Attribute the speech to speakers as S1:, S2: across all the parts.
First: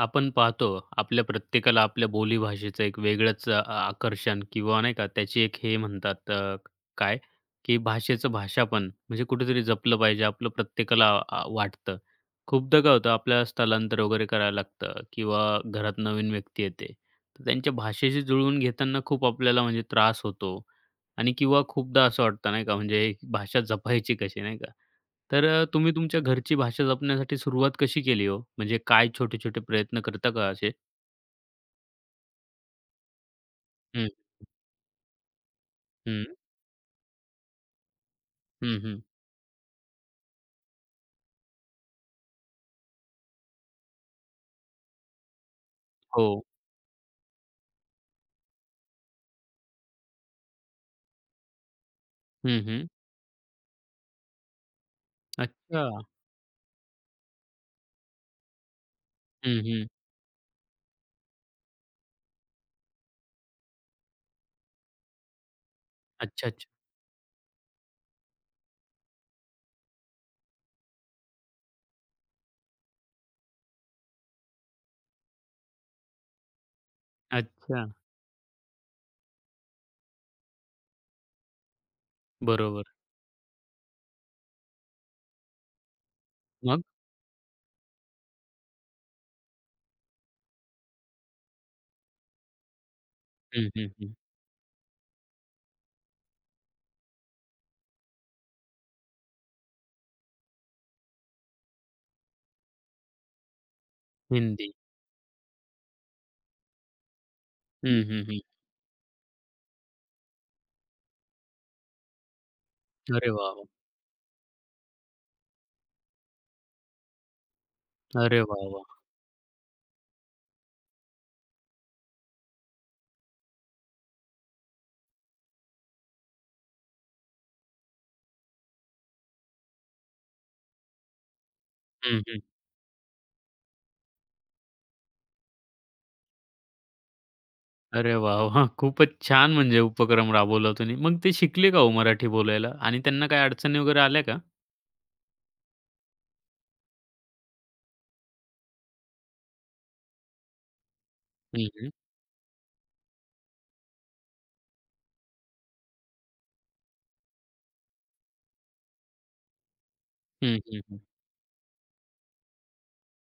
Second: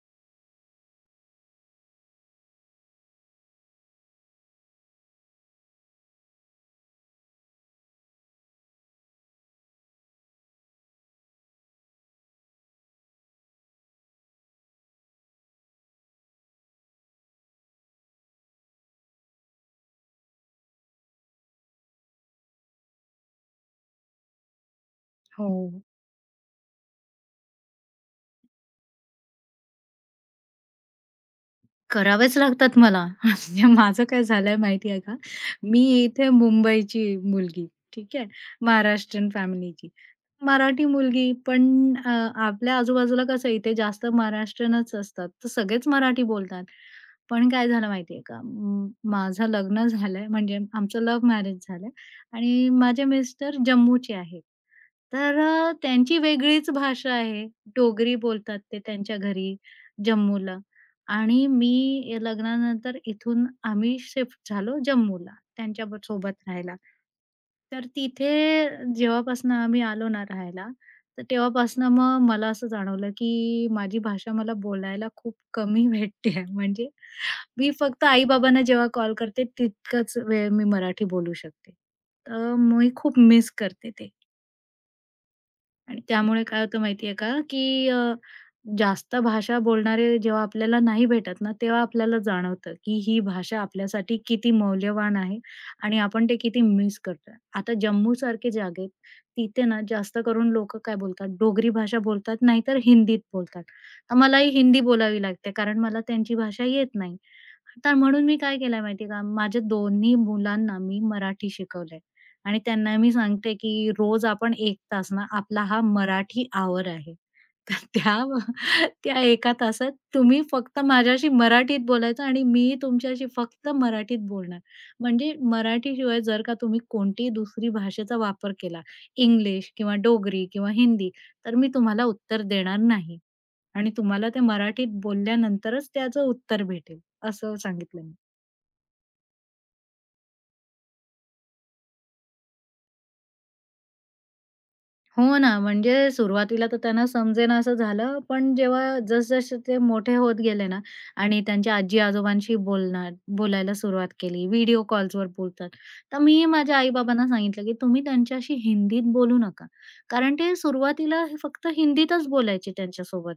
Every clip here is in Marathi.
S1: आपण पाहतो, आपल्या प्रत्येकाला आपल्या बोलीभाषेचं एक वेगळंच आकर्षण किंवा नाही का त्याची एक हे म्हणतात काय, की भाषेचं भाषापण म्हणजे कुठेतरी जपलं पाहिजे आपलं प्रत्येकाला वाटतं. खूपदा काय होतं आपल्याला स्थलांतर वगैरे करायला लागतं किंवा घरात नवीन व्यक्ती येते. तर त्यांच्या भाषेशी जुळवून घेताना खूप आपल्याला म्हणजे त्रास होतो आणि किंवा खूपदा असं वाटतं नाही का म्हणजे ही भाषा जपायची कशी नाही का? तर
S2: हो.
S1: तुम्ही तुमच्या घरची भाषा जपण्यासाठी सुरुवात कशी केली हो? म्हणजे काय छोटे-छोटे प्रयत्न करता का असे?
S2: करावेच लागतात मला. म्हणजे माझं
S1: हं,
S2: काय झालंय माहिती आहे का? मी
S1: हं,
S2: इथे मुंबईची मुलगी, ठीक आहे.
S1: हं, हं.
S2: महाराष्ट्रीयन फॅमिलीची. मराठी मुलगी पण अ, आपल्या आजूबाजूला कसं इथे जास्त महाराष्ट्रीयनच असतात. तर सगळेच मराठी
S1: हो.
S2: बोलतात. पण काय झालं माहिती आहे का? माझं लग्न झालंय म्हणजे आमचं लव्ह मॅरेज झालंय
S1: हं,
S2: आणि
S1: हं.
S2: माझे मिस्टर जम्मूचे आहेत. तर
S1: अच्छा.
S2: त्यांची वेगळीच भाषा आहे. डोगरी बोलतात ते त्यांच्या घरी,
S1: हं, हं.
S2: जम्मूला. आणि मी लग्नानंतर इथून आम्ही शिफ्ट झालो जम्मूला त्यांच्या सोबत
S1: अच्छा, अच्छा.
S2: राहायला. तर तिथे जेव्हापासनं आम्ही आलो ना राहायला, तर तेव्हापासनं मग मला असं जाणवलं की माझी भाषा मला बोलायला खूप कमी भेटते आहे. म्हणजे मी
S1: अच्छा.
S2: फक्त आई-बाबांना जेव्हा कॉल करते तितकाच वेळ मी मराठी बोलू शकते. तर
S1: बरोबर.
S2: मी खूप मिस करते ते आणि त्यामुळे काय होतं
S1: मग?
S2: माहिती का, की जास्त भाषा बोलणारे जेव्हा आपल्याला नाही भेटत ना, तेव्हा आपल्याला जाणवतं, की ही भाषा
S1: हं, हं, हं.
S2: आपल्यासाठी किती मौल्यवान आहे आणि आपण ते किती मिस करतोय. आता जम्मूसारख्या जागेत तिथे ना जास्त करून लोकं काय बोलतात, डोगरी भाषा बोलतात, नाहीतर हिंदीत बोलतात. तर मलाही
S1: हिंदी.
S2: हिंदी बोलावी लागते कारण मला त्यांची भाषा येत नाही. तर
S1: हं, हं,
S2: म्हणून मी
S1: हं.
S2: काय केलंय माहितीये का, माझ्या दोन्ही मुलांना मी मराठी शिकवलंय आणि त्यांना मी
S1: अरे वाह,
S2: सांगते,
S1: वाह!
S2: की रोज आपण 1 तास ना, आपला हा मराठी आवर आहे. तर त्या
S1: अरे वाह, वाह!
S2: त्या 1 तासात तुम्ही फक्त माझ्याशी मराठीत बोलायचं आणि मी तुमच्याशी फक्त मराठीत बोलणार. म्हणजे मराठीशिवाय जर का तुम्ही कोणतीही दुसरी भाषेचा वापर केला, इंग्लिश किंवा डोगरी किंवा हिंदी, तर मी तुम्हाला
S1: हं, हं.
S2: उत्तर देणार नाही आणि तुम्हाला ते मराठीत बोलल्यानंतरच त्याचं उत्तर भेटेल. असं सांगितलं.
S1: अरे वाह, वाह! खूपच छान म्हणजे उपक्रम राबवला तुम्ही. मग ते शिकले का हो मराठी बोलायला? आणि त्यांना काही अडचणी वगैरे आल्या का?
S2: हो ना, म्हणजे सुरुवातीला तर त्यांना समजेना असं झालं, पण जेव्हा जसजसे ते मोठे होत गेले ना आणि
S1: हं,
S2: त्यांच्या
S1: हं.
S2: आजी-आजोबांशी बोलायला सुरुवात केली, व्हिडिओ कॉल्सवर बोलतात. तर मी माझ्या आई-बाबांना सांगितलं, की तुम्ही त्यांच्याशी हिंदीत बोलू नका. कारण ते
S1: हं, हं, हं.
S2: सुरुवातीला हे फक्त हिंदीतच बोलायचे त्यांच्यासोबत.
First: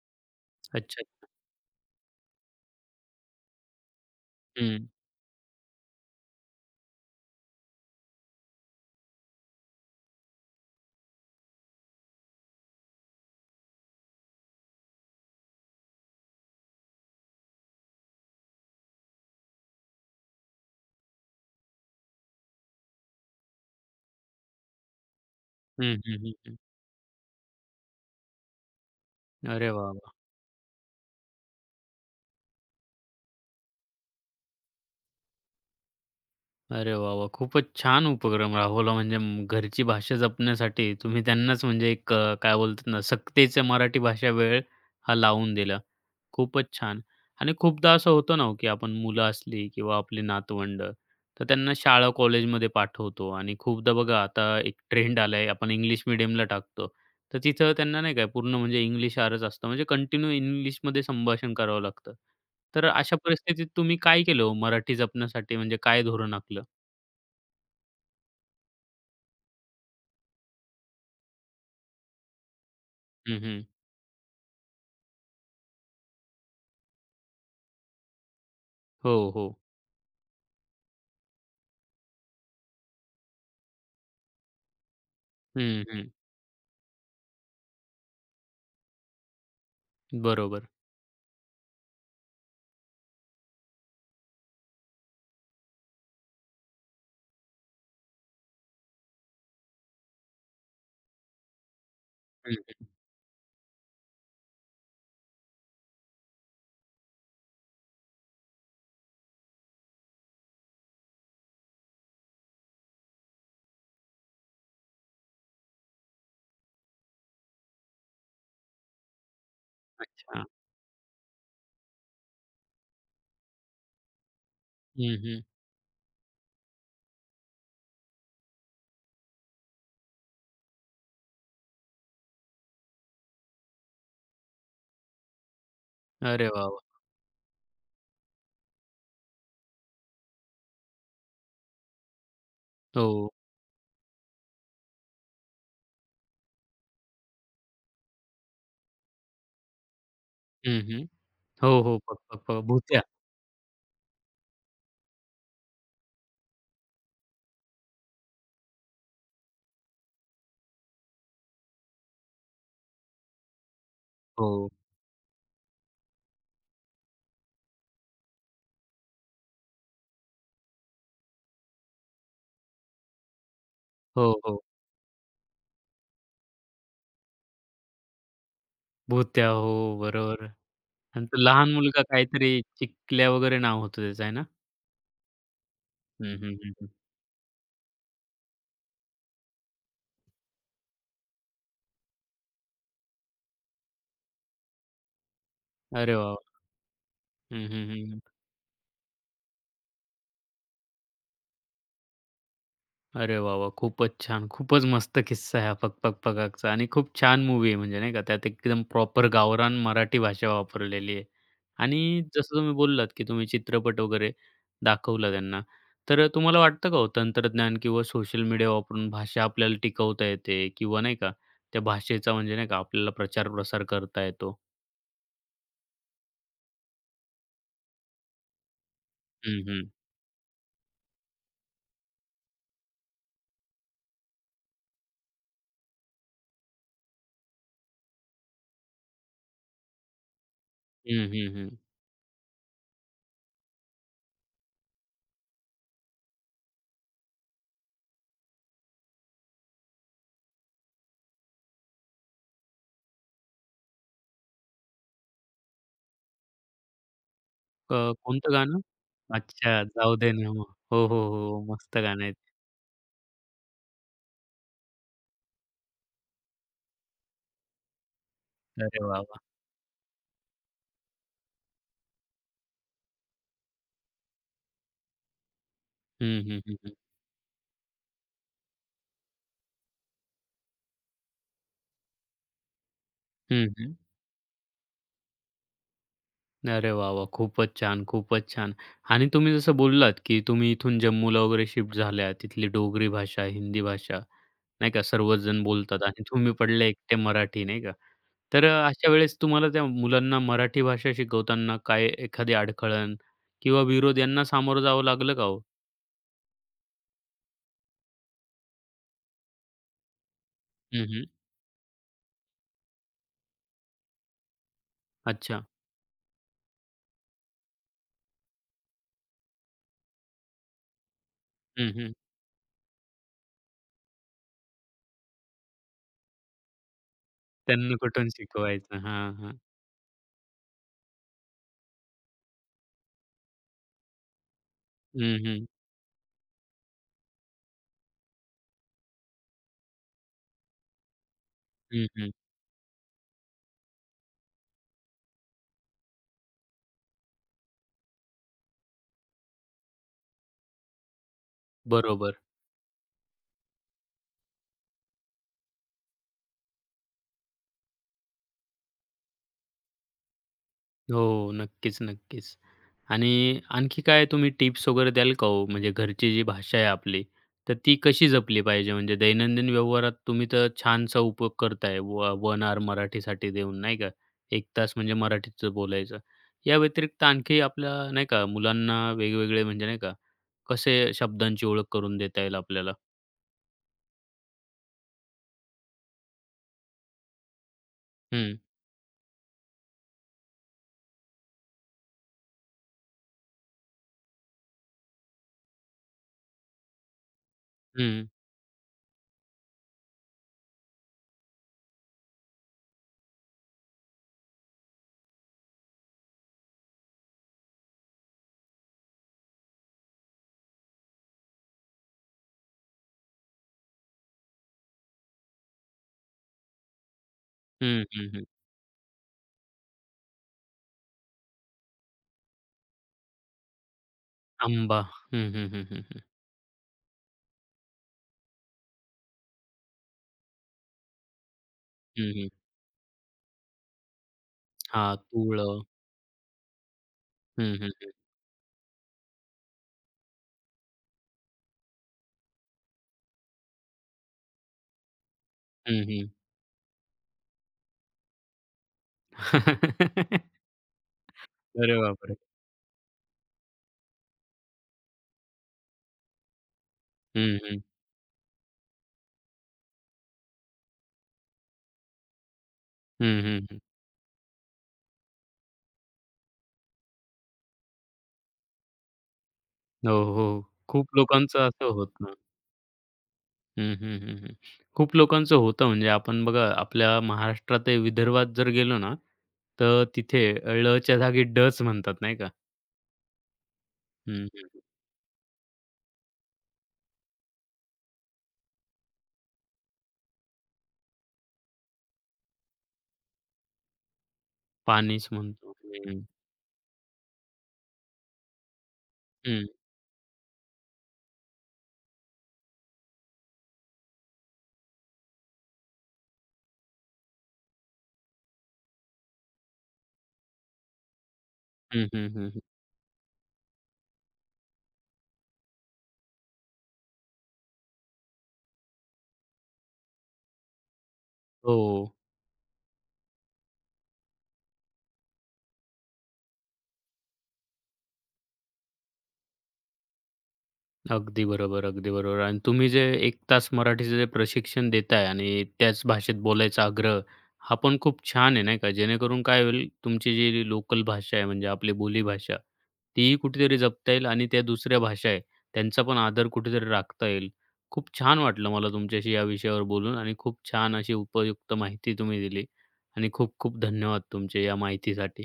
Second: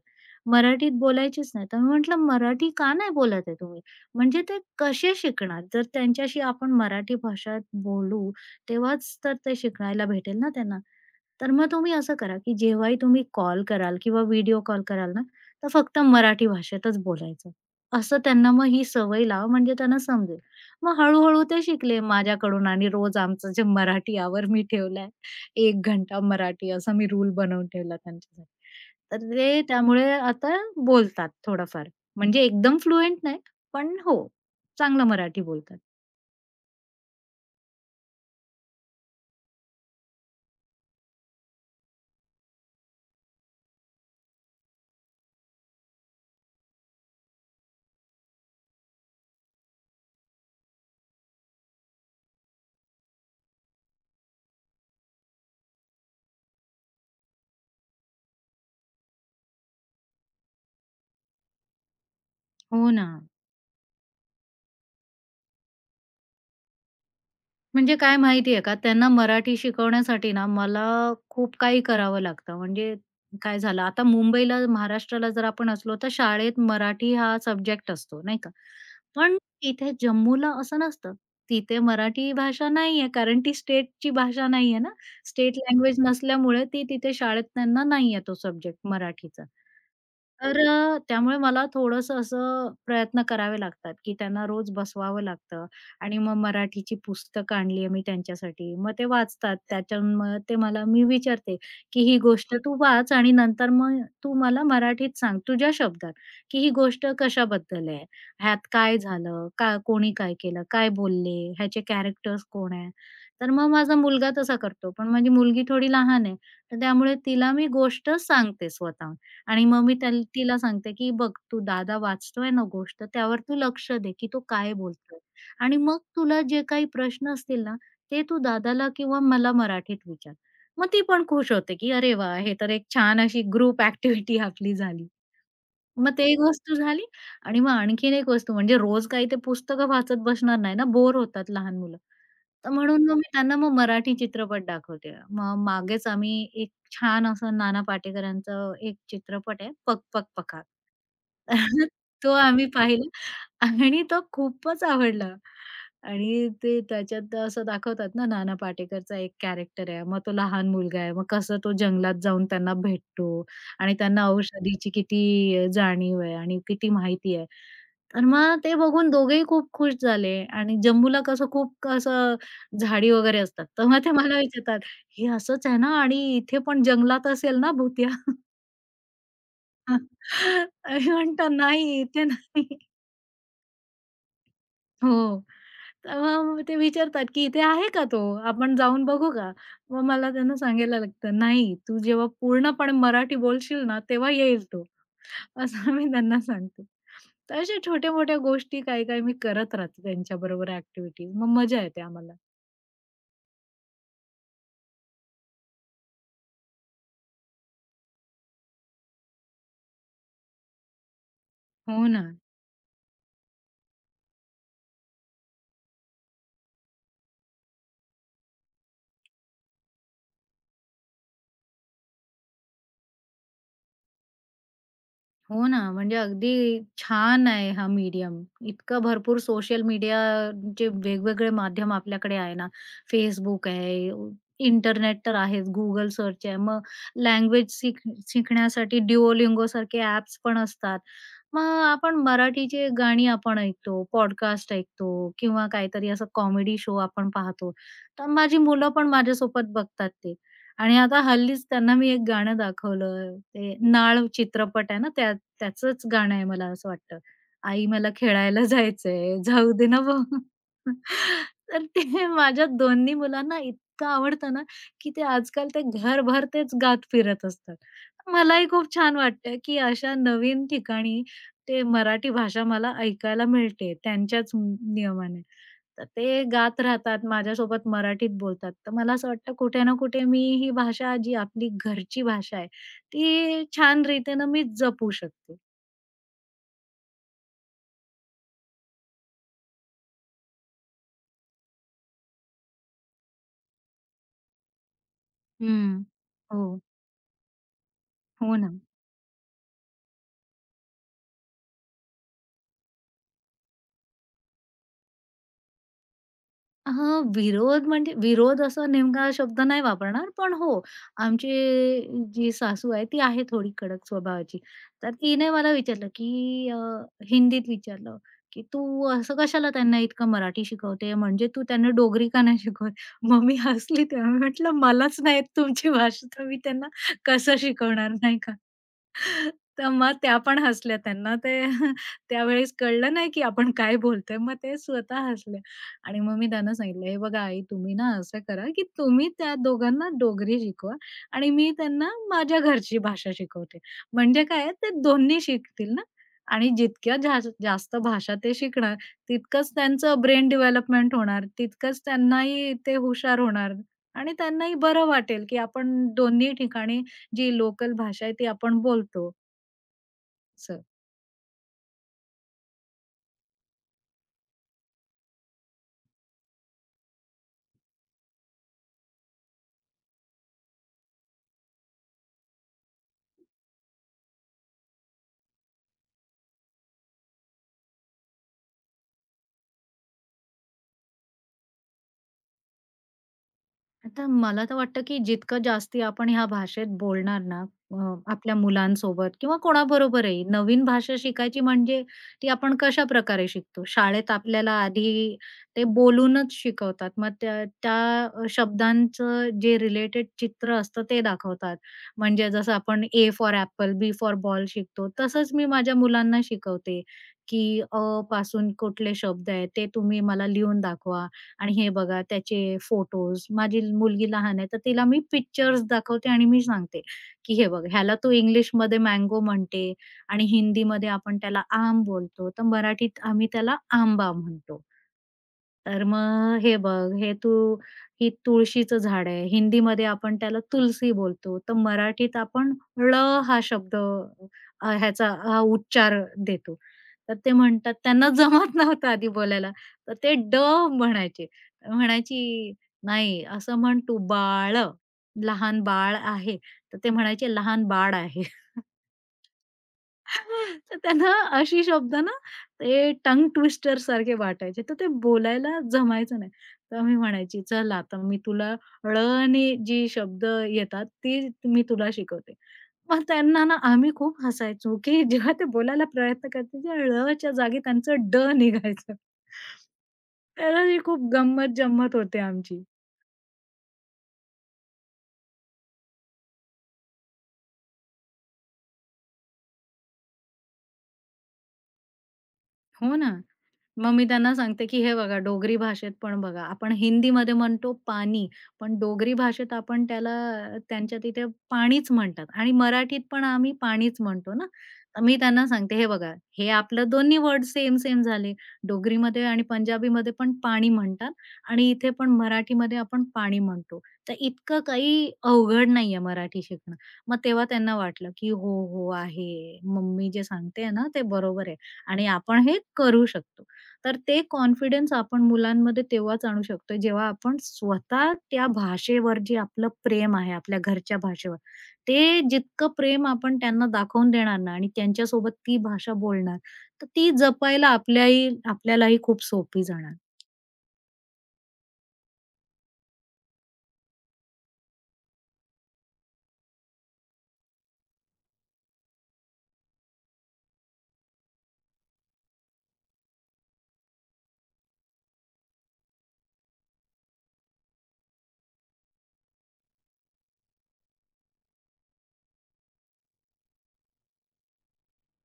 S2: मराठीत
S1: अच्छा.
S2: बोलायचीच नाही. तर मी म्हटलं, "मराठी का नाही बोलत आहे तुम्ही? म्हणजे ते
S1: हं.
S2: कसे शिकणार? जर त्यांच्याशी आपण मराठी भाषेत बोलू, तेव्हाच तर ते शिकायला भेटेल ना त्यांना." तर मग तुम्ही असं करा, की जेव्हाही तुम्ही कॉल कराल किंवा व्हिडिओ कॉल कराल ना, तर फक्त मराठी भाषेतच बोलायचं. असं त्यांना मग ही सवय लावा म्हणजे त्यांना समजेल. मग हळू-हळू ते शिकले माझ्याकडून आणि रोज आमचं जे मराठी आवर मी ठेवलाय, 1
S1: हं, हं,
S2: घंटा
S1: हं, हं.
S2: मराठी असा मी रूल बनवून ठेवला त्यांच्यासाठी. तर ते
S1: अरे वाह,
S2: त्यामुळे
S1: वाह!
S2: आता बोलतात थोडंफार. म्हणजे एकदम फ्लुएंट नाही, पण हो, चांगलं मराठी बोलतात.
S1: अरे वाह, वाह! खूपच छान उपक्रम राबवला म्हणजे घरची भाषा जपण्यासाठी तुम्ही त्यांनाच म्हणजे एक काय बोलतात ना, सक्तीचं मराठी भाषा वेळ हा लावून दिला. खूपच छान. आणि खूपदा असं होतं ना हो, की आपण मुलं असली किंवा आपली नातवंड, तर त्यांना शाळा कॉलेजमध्ये पाठवतो आणि खूपदा बघा आता एक ट्रेंड आलाय आपण इंग्लिश मीडियमला टाकतो. तर तिथं त्यांना नाही काय पूर्ण म्हणजे इंग्लिशआरच असतं म्हणजे कंटिन्यू इंग्लिशमध्ये संभाषण करावं लागतं. तर
S2: हो ना.
S1: अशा परिस्थितीत तुम्ही काय केलं हो मराठी जपण्यासाठी म्हणजे काय धोरण आखलं?
S2: म्हणजे काय माहितीये का, त्यांना मराठी शिकवण्यासाठी ना मला खूप काही करावं लागतं. म्हणजे
S1: हं,
S2: काय
S1: हं.
S2: झालं, आता मुंबईला, महाराष्ट्राला जर आपण असलो, तर शाळेत मराठी हा सब्जेक्ट असतो, नाही का?
S1: हो,
S2: पण
S1: हो.
S2: इथे जम्मूला असं नसतं. तिथे मराठी भाषा नाहीये, कारण ती स्टेटची भाषा नाहीये ना. स्टेट
S1: हं,
S2: लँग्वेज
S1: हं.
S2: नसल्यामुळे ती तिथे शाळेत त्यांना नाहीये तो सब्जेक्ट मराठीचा. तर
S1: बरोबर.
S2: त्यामुळे मला थोडंसं असं प्रयत्न करावे लागतात, की त्यांना रोज बसवावं लागतं आणि मग मराठीची पुस्तकं आणली आहे मी त्यांच्यासाठी. मग ते वाचतात. त्याच्यातून मग ते मला मी विचारते, की "ही गोष्ट
S1: हं,
S2: तू वाच आणि नंतर मग तू मला मराठीत सांग तुझ्या शब्दात, की ही गोष्ट कशाबद्दल आहे? ह्यात काय झालं? का कोणी काय केलं? काय बोलले? ह्याचे कॅरेक्टर्स कोण आहे?" तर मग माझा मुलगा तसा करतो. पण माझी मुलगी थोडी लहान आहे, तर त्यामुळे तिला मी गोष्ट सांगते स्वतःहून. आणि मग मी
S1: अच्छा.
S2: तिला सांगते, की "बघ तू दादा वाचतोय ना गोष्ट, त्यावर तू लक्ष दे, की तो काय
S1: हं,
S2: बोलतोय
S1: हं.
S2: आणि मग तुला जे काही प्रश्न असतील ना, ते तू दादाला किंवा मला मराठीत विचार." मग ती पण खुश होते, की "अरे वाह! हे तर एक छान अशी ग्रुप ॲक्टिव्हिटी आपली झाली." मग ते एक
S1: अरे वाह!
S2: वस्तू
S1: वाह!
S2: झाली आणि मग आणखीन एक वस्तू म्हणजे रोज काही ते पुस्तकं वाचत बसणार नाही ना, बोर होतात लहान मुलं. तर म्हणून मग मी
S1: हो.
S2: त्यांना मग मराठी चित्रपट दाखवते. मग मागेच आम्ही एक छान असं नाना पाटेकरांचं एक चित्रपट आहे, पक पक पका.
S1: हं, हं. हो, हो. प
S2: तो
S1: प प
S2: आम्ही
S1: भुत्या.
S2: पाहिला आणि तो खूपच आवडला. आणि ते त्याच्यात असं दाखवतात ना, नाना पाटेकरचा एक कॅरेक्टर आहे. मग तो लहान मुलगा आहे. मग कसं तो जंगलात जाऊन त्यांना भेटतो आणि त्यांना
S1: हो,
S2: औषधीची किती जाणीव आहे आणि किती माहिती आहे. तर मग ते बघून दोघेही खूप खुश झाले आणि जम्बूला कसं खूप असं झाडी वगैरे असतात. तर मग ते
S1: हो,
S2: मला
S1: हो.
S2: विचारतात, "हे असंच आहे ना आणि इथे पण जंगलात असेल ना भुतिया?"
S1: भुत्या. हो, बरोबर.
S2: मी
S1: आणि तो
S2: म्हटलं,
S1: लहान
S2: "नाही,
S1: मुलगा
S2: इथे
S1: काहीतरी
S2: नाही."
S1: चिकल्या वगैरे नाव होतं त्याचं आहे ना?
S2: हो.
S1: हं,
S2: तेव्हा
S1: हं,
S2: मग
S1: हं,
S2: ते
S1: हं.
S2: विचारतात, की "इथे आहे का तो? आपण जाऊन बघू का?" मग मला त्यांना सांगायला लागतं, "नाही, तू जेव्हा पूर्णपणे मराठी बोलशील ना, तेव्हा येईल तो." असं मी
S1: अरे वाह! वाह!
S2: त्यांना सांगते. तर
S1: हं,
S2: अशा
S1: हं, हं, हं.
S2: छोट्या-मोठ्या गोष्टी काही-काही मी करत राहते त्यांच्याबरोबर ॲक्टिव्हिटीज. मग मजा येते आम्हाला.
S1: अरे वाह, वाह! खूपच छान. खूपच मस्त किस्सा आहे हा पक-पक पगाकचा आणि खूप छान मूव्ही आहे म्हणजे नाही का, त्यात एकदम प्रॉपर गावरान मराठी भाषा वापरलेली आहे. आणि
S2: हो ना.
S1: जसं तुम्ही बोललात, की तुम्ही चित्रपट वगैरे दाखवला त्यांना. तर तुम्हाला वाटतं का हो तंत्रज्ञान किंवा सोशल मीडिया वापरून भाषा आपल्याला टिकवता येते किंवा नाही का, त्या भाषेचा म्हणजे नाही का आपल्याला प्रचार-प्रसार करता येतो?
S2: हो ना, म्हणजे अगदी छान आहे हा मीडियम. इतकं भरपूर
S1: हं,
S2: सोशल
S1: हं.
S2: मीडिया जे वेगवेगळे माध्यम आपल्याकडे आहे ना, Facebook आहे, इंटरनेट तर आहेच, Google सर्च आहे. मग लँग्वेज शिकण्यासाठी Duolingo सारखे ॲप्स पण असतात.
S1: हं, हं, हं.
S2: मग आपण मराठीची गाणी आपण ऐकतो, पॉडकास्ट ऐकतो किंवा काहीतरी असं कॉमेडी शो आपण पाहतो. तर माझी मुलं पण माझ्यासोबत बघतात ते. आणि आता हल्लीच त्यांना मी एक गाणं दाखवलं. ते नाळ चित्रपट आहे ना, त्या त्याचंच गाणं आहे मला असं वाटतं. "आई
S1: अ,
S2: मला
S1: कोणतं
S2: खेळायला
S1: गाणं?
S2: जायचंय,
S1: अच्छा,
S2: जाऊ दे ना
S1: जाऊ
S2: भाऊ."
S1: दे ना मग. हो, हो, हो.
S2: तर
S1: मस्त गाणं
S2: ते
S1: आहे.
S2: माझ्या दोन्ही मुलांना इतकं आवडतं ना, की ते आजकाल ते घरभर तेच गात फिरत असतात. मलाही खूप
S1: अरे
S2: छान
S1: वाह, वाह!
S2: वाटतं, की अशा नवीन ठिकाणी ते मराठी भाषा मला ऐकायला मिळते त्यांच्याच नियमाने. तर
S1: हं,
S2: ते
S1: हं,
S2: गात
S1: हं.
S2: राहतात, माझ्यासोबत मराठीत बोलतात. तर मला असं वाटतं कुठे ना कुठे मी ही भाषा जी आपली घरची भाषा आहे, ती
S1: हं, हं.
S2: छान रीतीनं मी जपू शकते.
S1: अरे वाह, वाह! खूपच छान, खूपच छान. आणि तुम्ही जसं बोललात, की तुम्ही इथून जम्मूला वगैरे शिफ्ट झाल्या. तिथली डोगरी भाषा, हिंदी भाषा नाही का सर्वच जण बोलतात
S2: हं.
S1: आणि तुम्ही
S2: हो.
S1: पडले एकटे मराठी नाही का.
S2: हो
S1: तर
S2: ना.
S1: अशा वेळेस तुम्हाला त्या मुलांना मराठी भाषा शिकवताना काय एखादी अडखळण किंवा विरोध यांना सामोरं जावं लागलं का हो?
S2: हां, विरोध म्हणजे विरोध असा नेमका शब्द नाही वापरणार, पण हो,
S1: हं, हं.
S2: आमची जी सासू आहे ती आहे थोडी कडक स्वभावाची. तर तिने
S1: अच्छा.
S2: मला विचारलं, की हिंदीत विचारलं, की "तू असं कशाला त्यांना इतकं मराठी शिकवते? म्हणजे तू
S1: हं,
S2: त्यांना
S1: हं.
S2: डोगरी का नाही शिकवत?" मग मी हसली तेव्हा मी म्हटलं, "मलाच नाही येत तुमची भाषा, तर मी त्यांना कसं
S1: त्यांना
S2: शिकवणार,
S1: कुठून
S2: नाही
S1: शिकवायचं? हां, हां.
S2: तर मग त्या पण हसल्या. त्यांना ते त्यावेळेस कळलं नाही की आपण काय बोलतोय. मग ते स्वतः
S1: हं,
S2: हसल्या
S1: हं.
S2: आणि मग मी त्यांना सांगितलं, "हे बघा आई, तुम्ही ना असं करा की तुम्ही त्या दोघांना डोगरी शिकवा आणि मी
S1: हं,
S2: त्यांना
S1: हं.
S2: माझ्या घरची भाषा शिकवते. म्हणजे काय ते दोन्ही शिकतील ना आणि जितक्या जास्त भाषा ते शिकणार, तितकंच त्यांचं ब्रेन डेव्हलपमेंट होणार, तितकंच
S1: बरोबर.
S2: त्यांनाही ते हुशार होणार आणि त्यांनाही बरं वाटेल की आपण दोन्ही ठिकाणी जी लोकल भाषा आहे ती आपण बोलतो." असं.
S1: हो, हो. नक्कीच, नक्कीच. आणि आणखी काय तुम्ही टिप्स वगैरे द्याल का हो? म्हणजे घरची जी भाषा आहे आपली, तर ती कशी जपली पाहिजे? म्हणजे दैनंदिन व्यवहारात तुम्ही तर छानसा उपयोग करताय. व 1 आवर मराठीसाठी देऊन, नाही का? 1 तास म्हणजे मराठीच बोलायचं. या व्यतिरिक्त आणखी आपल्या, नाही का, मुलांना वेगवेगळे म्हणजे, नाही का, कसे शब्दांची ओळख करून देता येईल आपल्याला?
S2: आता मला तर वाटतं, की जितकं जास्ती आपण ह्या भाषेत बोलणार ना, अ, आपल्या
S1: हं,
S2: मुलांसोबत किंवा कोणाबरोबरही नवीन भाषा शिकायची म्हणजे ती आपण कशा प्रकारे शिकतो? शाळेत आपल्याला आधी ते बोलूनच शिकवतात. मग त्या
S1: हं,
S2: त्या शब्दांचं जे रिलेटेड चित्र असतं ते दाखवतात. म्हणजे जसं आपण A for apple, B for ball शिकतो, तसंच मी माझ्या मुलांना शिकवते, की अ पासून कुठले शब्द आहेत ते तुम्ही मला लिहून दाखवा. आणि हे बघा त्याचे फोटोज. माझी मुलगी लहान आहे, तर तिला मी पिक्चर्स दाखवते आणि मी सांगते, की "हे बघ,
S1: हं,
S2: ह्याला
S1: हं,
S2: तू
S1: हं.
S2: इंग्लिशमध्ये मँगो म्हणते आणि हिंदीमध्ये आपण त्याला आम बोलतो, तर मराठीत आम्ही त्याला आंबा म्हणतो."
S1: आंबा. हं, हं, हं, हं,
S2: तर
S1: हं.
S2: मग हे बघ, हे तू ही तुळशीचं झाड आहे. हिंदीमध्ये आपण त्याला तुलसी बोलतो. तर
S1: हं,
S2: मराठीत
S1: हं.
S2: आपण ळ हा शब्द
S1: हां,
S2: ह्याचा हा
S1: तुळं.
S2: उच्चार देतो. तर ते
S1: हं,
S2: म्हणतात
S1: हं.
S2: त्यांना जमत नव्हतं आधी बोलायला. तर ते ड म्हणायचे. म्हणायची, "नाही, असं म्हण तू बाळ, लहान
S1: हं,
S2: बाळ
S1: हं.
S2: आहे." तर ते म्हणायचे, "लहान बाळ आहे." तर त्यांना अशी
S1: अरे
S2: शब्द ना
S1: बापरे!
S2: ते टंग ट्विस्टर सारखे वाटायचे, तर ते बोलायला जमायचं नाही. तर मी म्हणायची,
S1: हं,
S2: "चल आता मी तुला ळ आणि जी शब्द येतात ती मी तुला शिकवते." मग
S1: हं,
S2: त्यांना
S1: हं,
S2: ना
S1: हं.
S2: आम्ही खूप हसायचो, की जेव्हा ते बोलायला प्रयत्न करते, त्या ळच्या जागी त्यांचं ड निघायचं.
S1: हो, हो. हो.
S2: तर ही
S1: खूप
S2: खूप
S1: लोकांचं असं
S2: गंमत-जंमत
S1: होतं.
S2: होते आमची.
S1: हं, हं, हं, हं. खूप लोकांचं होतं म्हणजे आपण बघा आपल्या महाराष्ट्रात विदर्भात जर गेलो ना, तर तिथे ळ च्या जागी डच म्हणतात नाही का?
S2: हो ना. मग मी
S1: हं,
S2: त्यांना
S1: हं.
S2: सांगते, की हे बघा डोगरी भाषेत पण बघा, आपण हिंदीमध्ये म्हणतो पाणी, पण डोगरी भाषेत आपण त्याला त्यांच्या तिथे पाणीच म्हणतात आणि मराठीत पण आम्ही पाणीच म्हणतो ना. तर
S1: पाणीच
S2: मी त्यांना
S1: म्हणतो.
S2: सांगते, "हे
S1: हं,
S2: बघा, हे आपलं दोन्ही वर्ड सेम-सेम झाले. डोगरीमध्ये आणि
S1: हं,
S2: पंजाबीमध्ये पण पाणी म्हणतात आणि इथे पण मराठीमध्ये आपण पाणी म्हणतो. तर इतकं काही अवघड नाहीये मराठी शिकणं." मग तेव्हा त्यांना वाटलं, की "हो, हो, आहे. मम्मी जे सांगते ना, ते बरोबर आहे
S1: हं,
S2: आणि
S1: हं, हं, हं.
S2: आपण हे करू शकतो." तर ते कॉन्फिडन्स आपण मुलांमध्ये तेव्हाच आणू शकतो, जेव्हा आपण स्वतः त्या भाषेवर जे आपलं प्रेम आहे, आपल्या घरच्या भाषेवर,
S1: हो.
S2: ते जितकं प्रेम आपण त्यांना दाखवून देणार ना आणि त्यांच्यासोबत ती भाषा बोलणार, तर ती जपायला आपल्यालाही खूप सोपी जाणार.
S1: अगदी बरोबर, अगदी बरोबर आणि तुम्ही जे एक तास मराठीचं जे प्रशिक्षण देताय आणि त्याच भाषेत बोलायचा आग्रह, हा पण खूप छान आहे नाही का? जेणेकरून काय होईल तुमची जी लोकल भाषा आहे म्हणजे आपली बोलीभाषा तीही कुठेतरी जपता येईल आणि त्या दुसऱ्या भाषा आहे, त्यांचा पण आदर कुठेतरी राखता येईल. खूप छान वाटलं मला तुमच्याशी या विषयावर बोलून आणि खूप छान अशी उपयुक्त माहिती तुम्ही दिली आणि खूप खूप धन्यवाद तुमचे या माहितीसाठी.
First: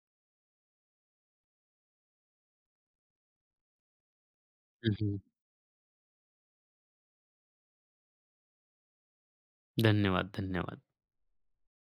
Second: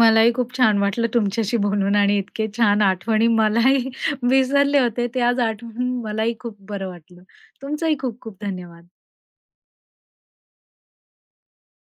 S2: मलाही खूप छान वाटलं तुमच्याशी बोलून आणि इतके छान आठवणी मलाही विसरले होते,
S1: हं,
S2: ते आज आठवून मलाही खूप बरं वाटलं. तुमचंही खूप खूप धन्यवाद.
S1: धन्यवाद, धन्यवाद.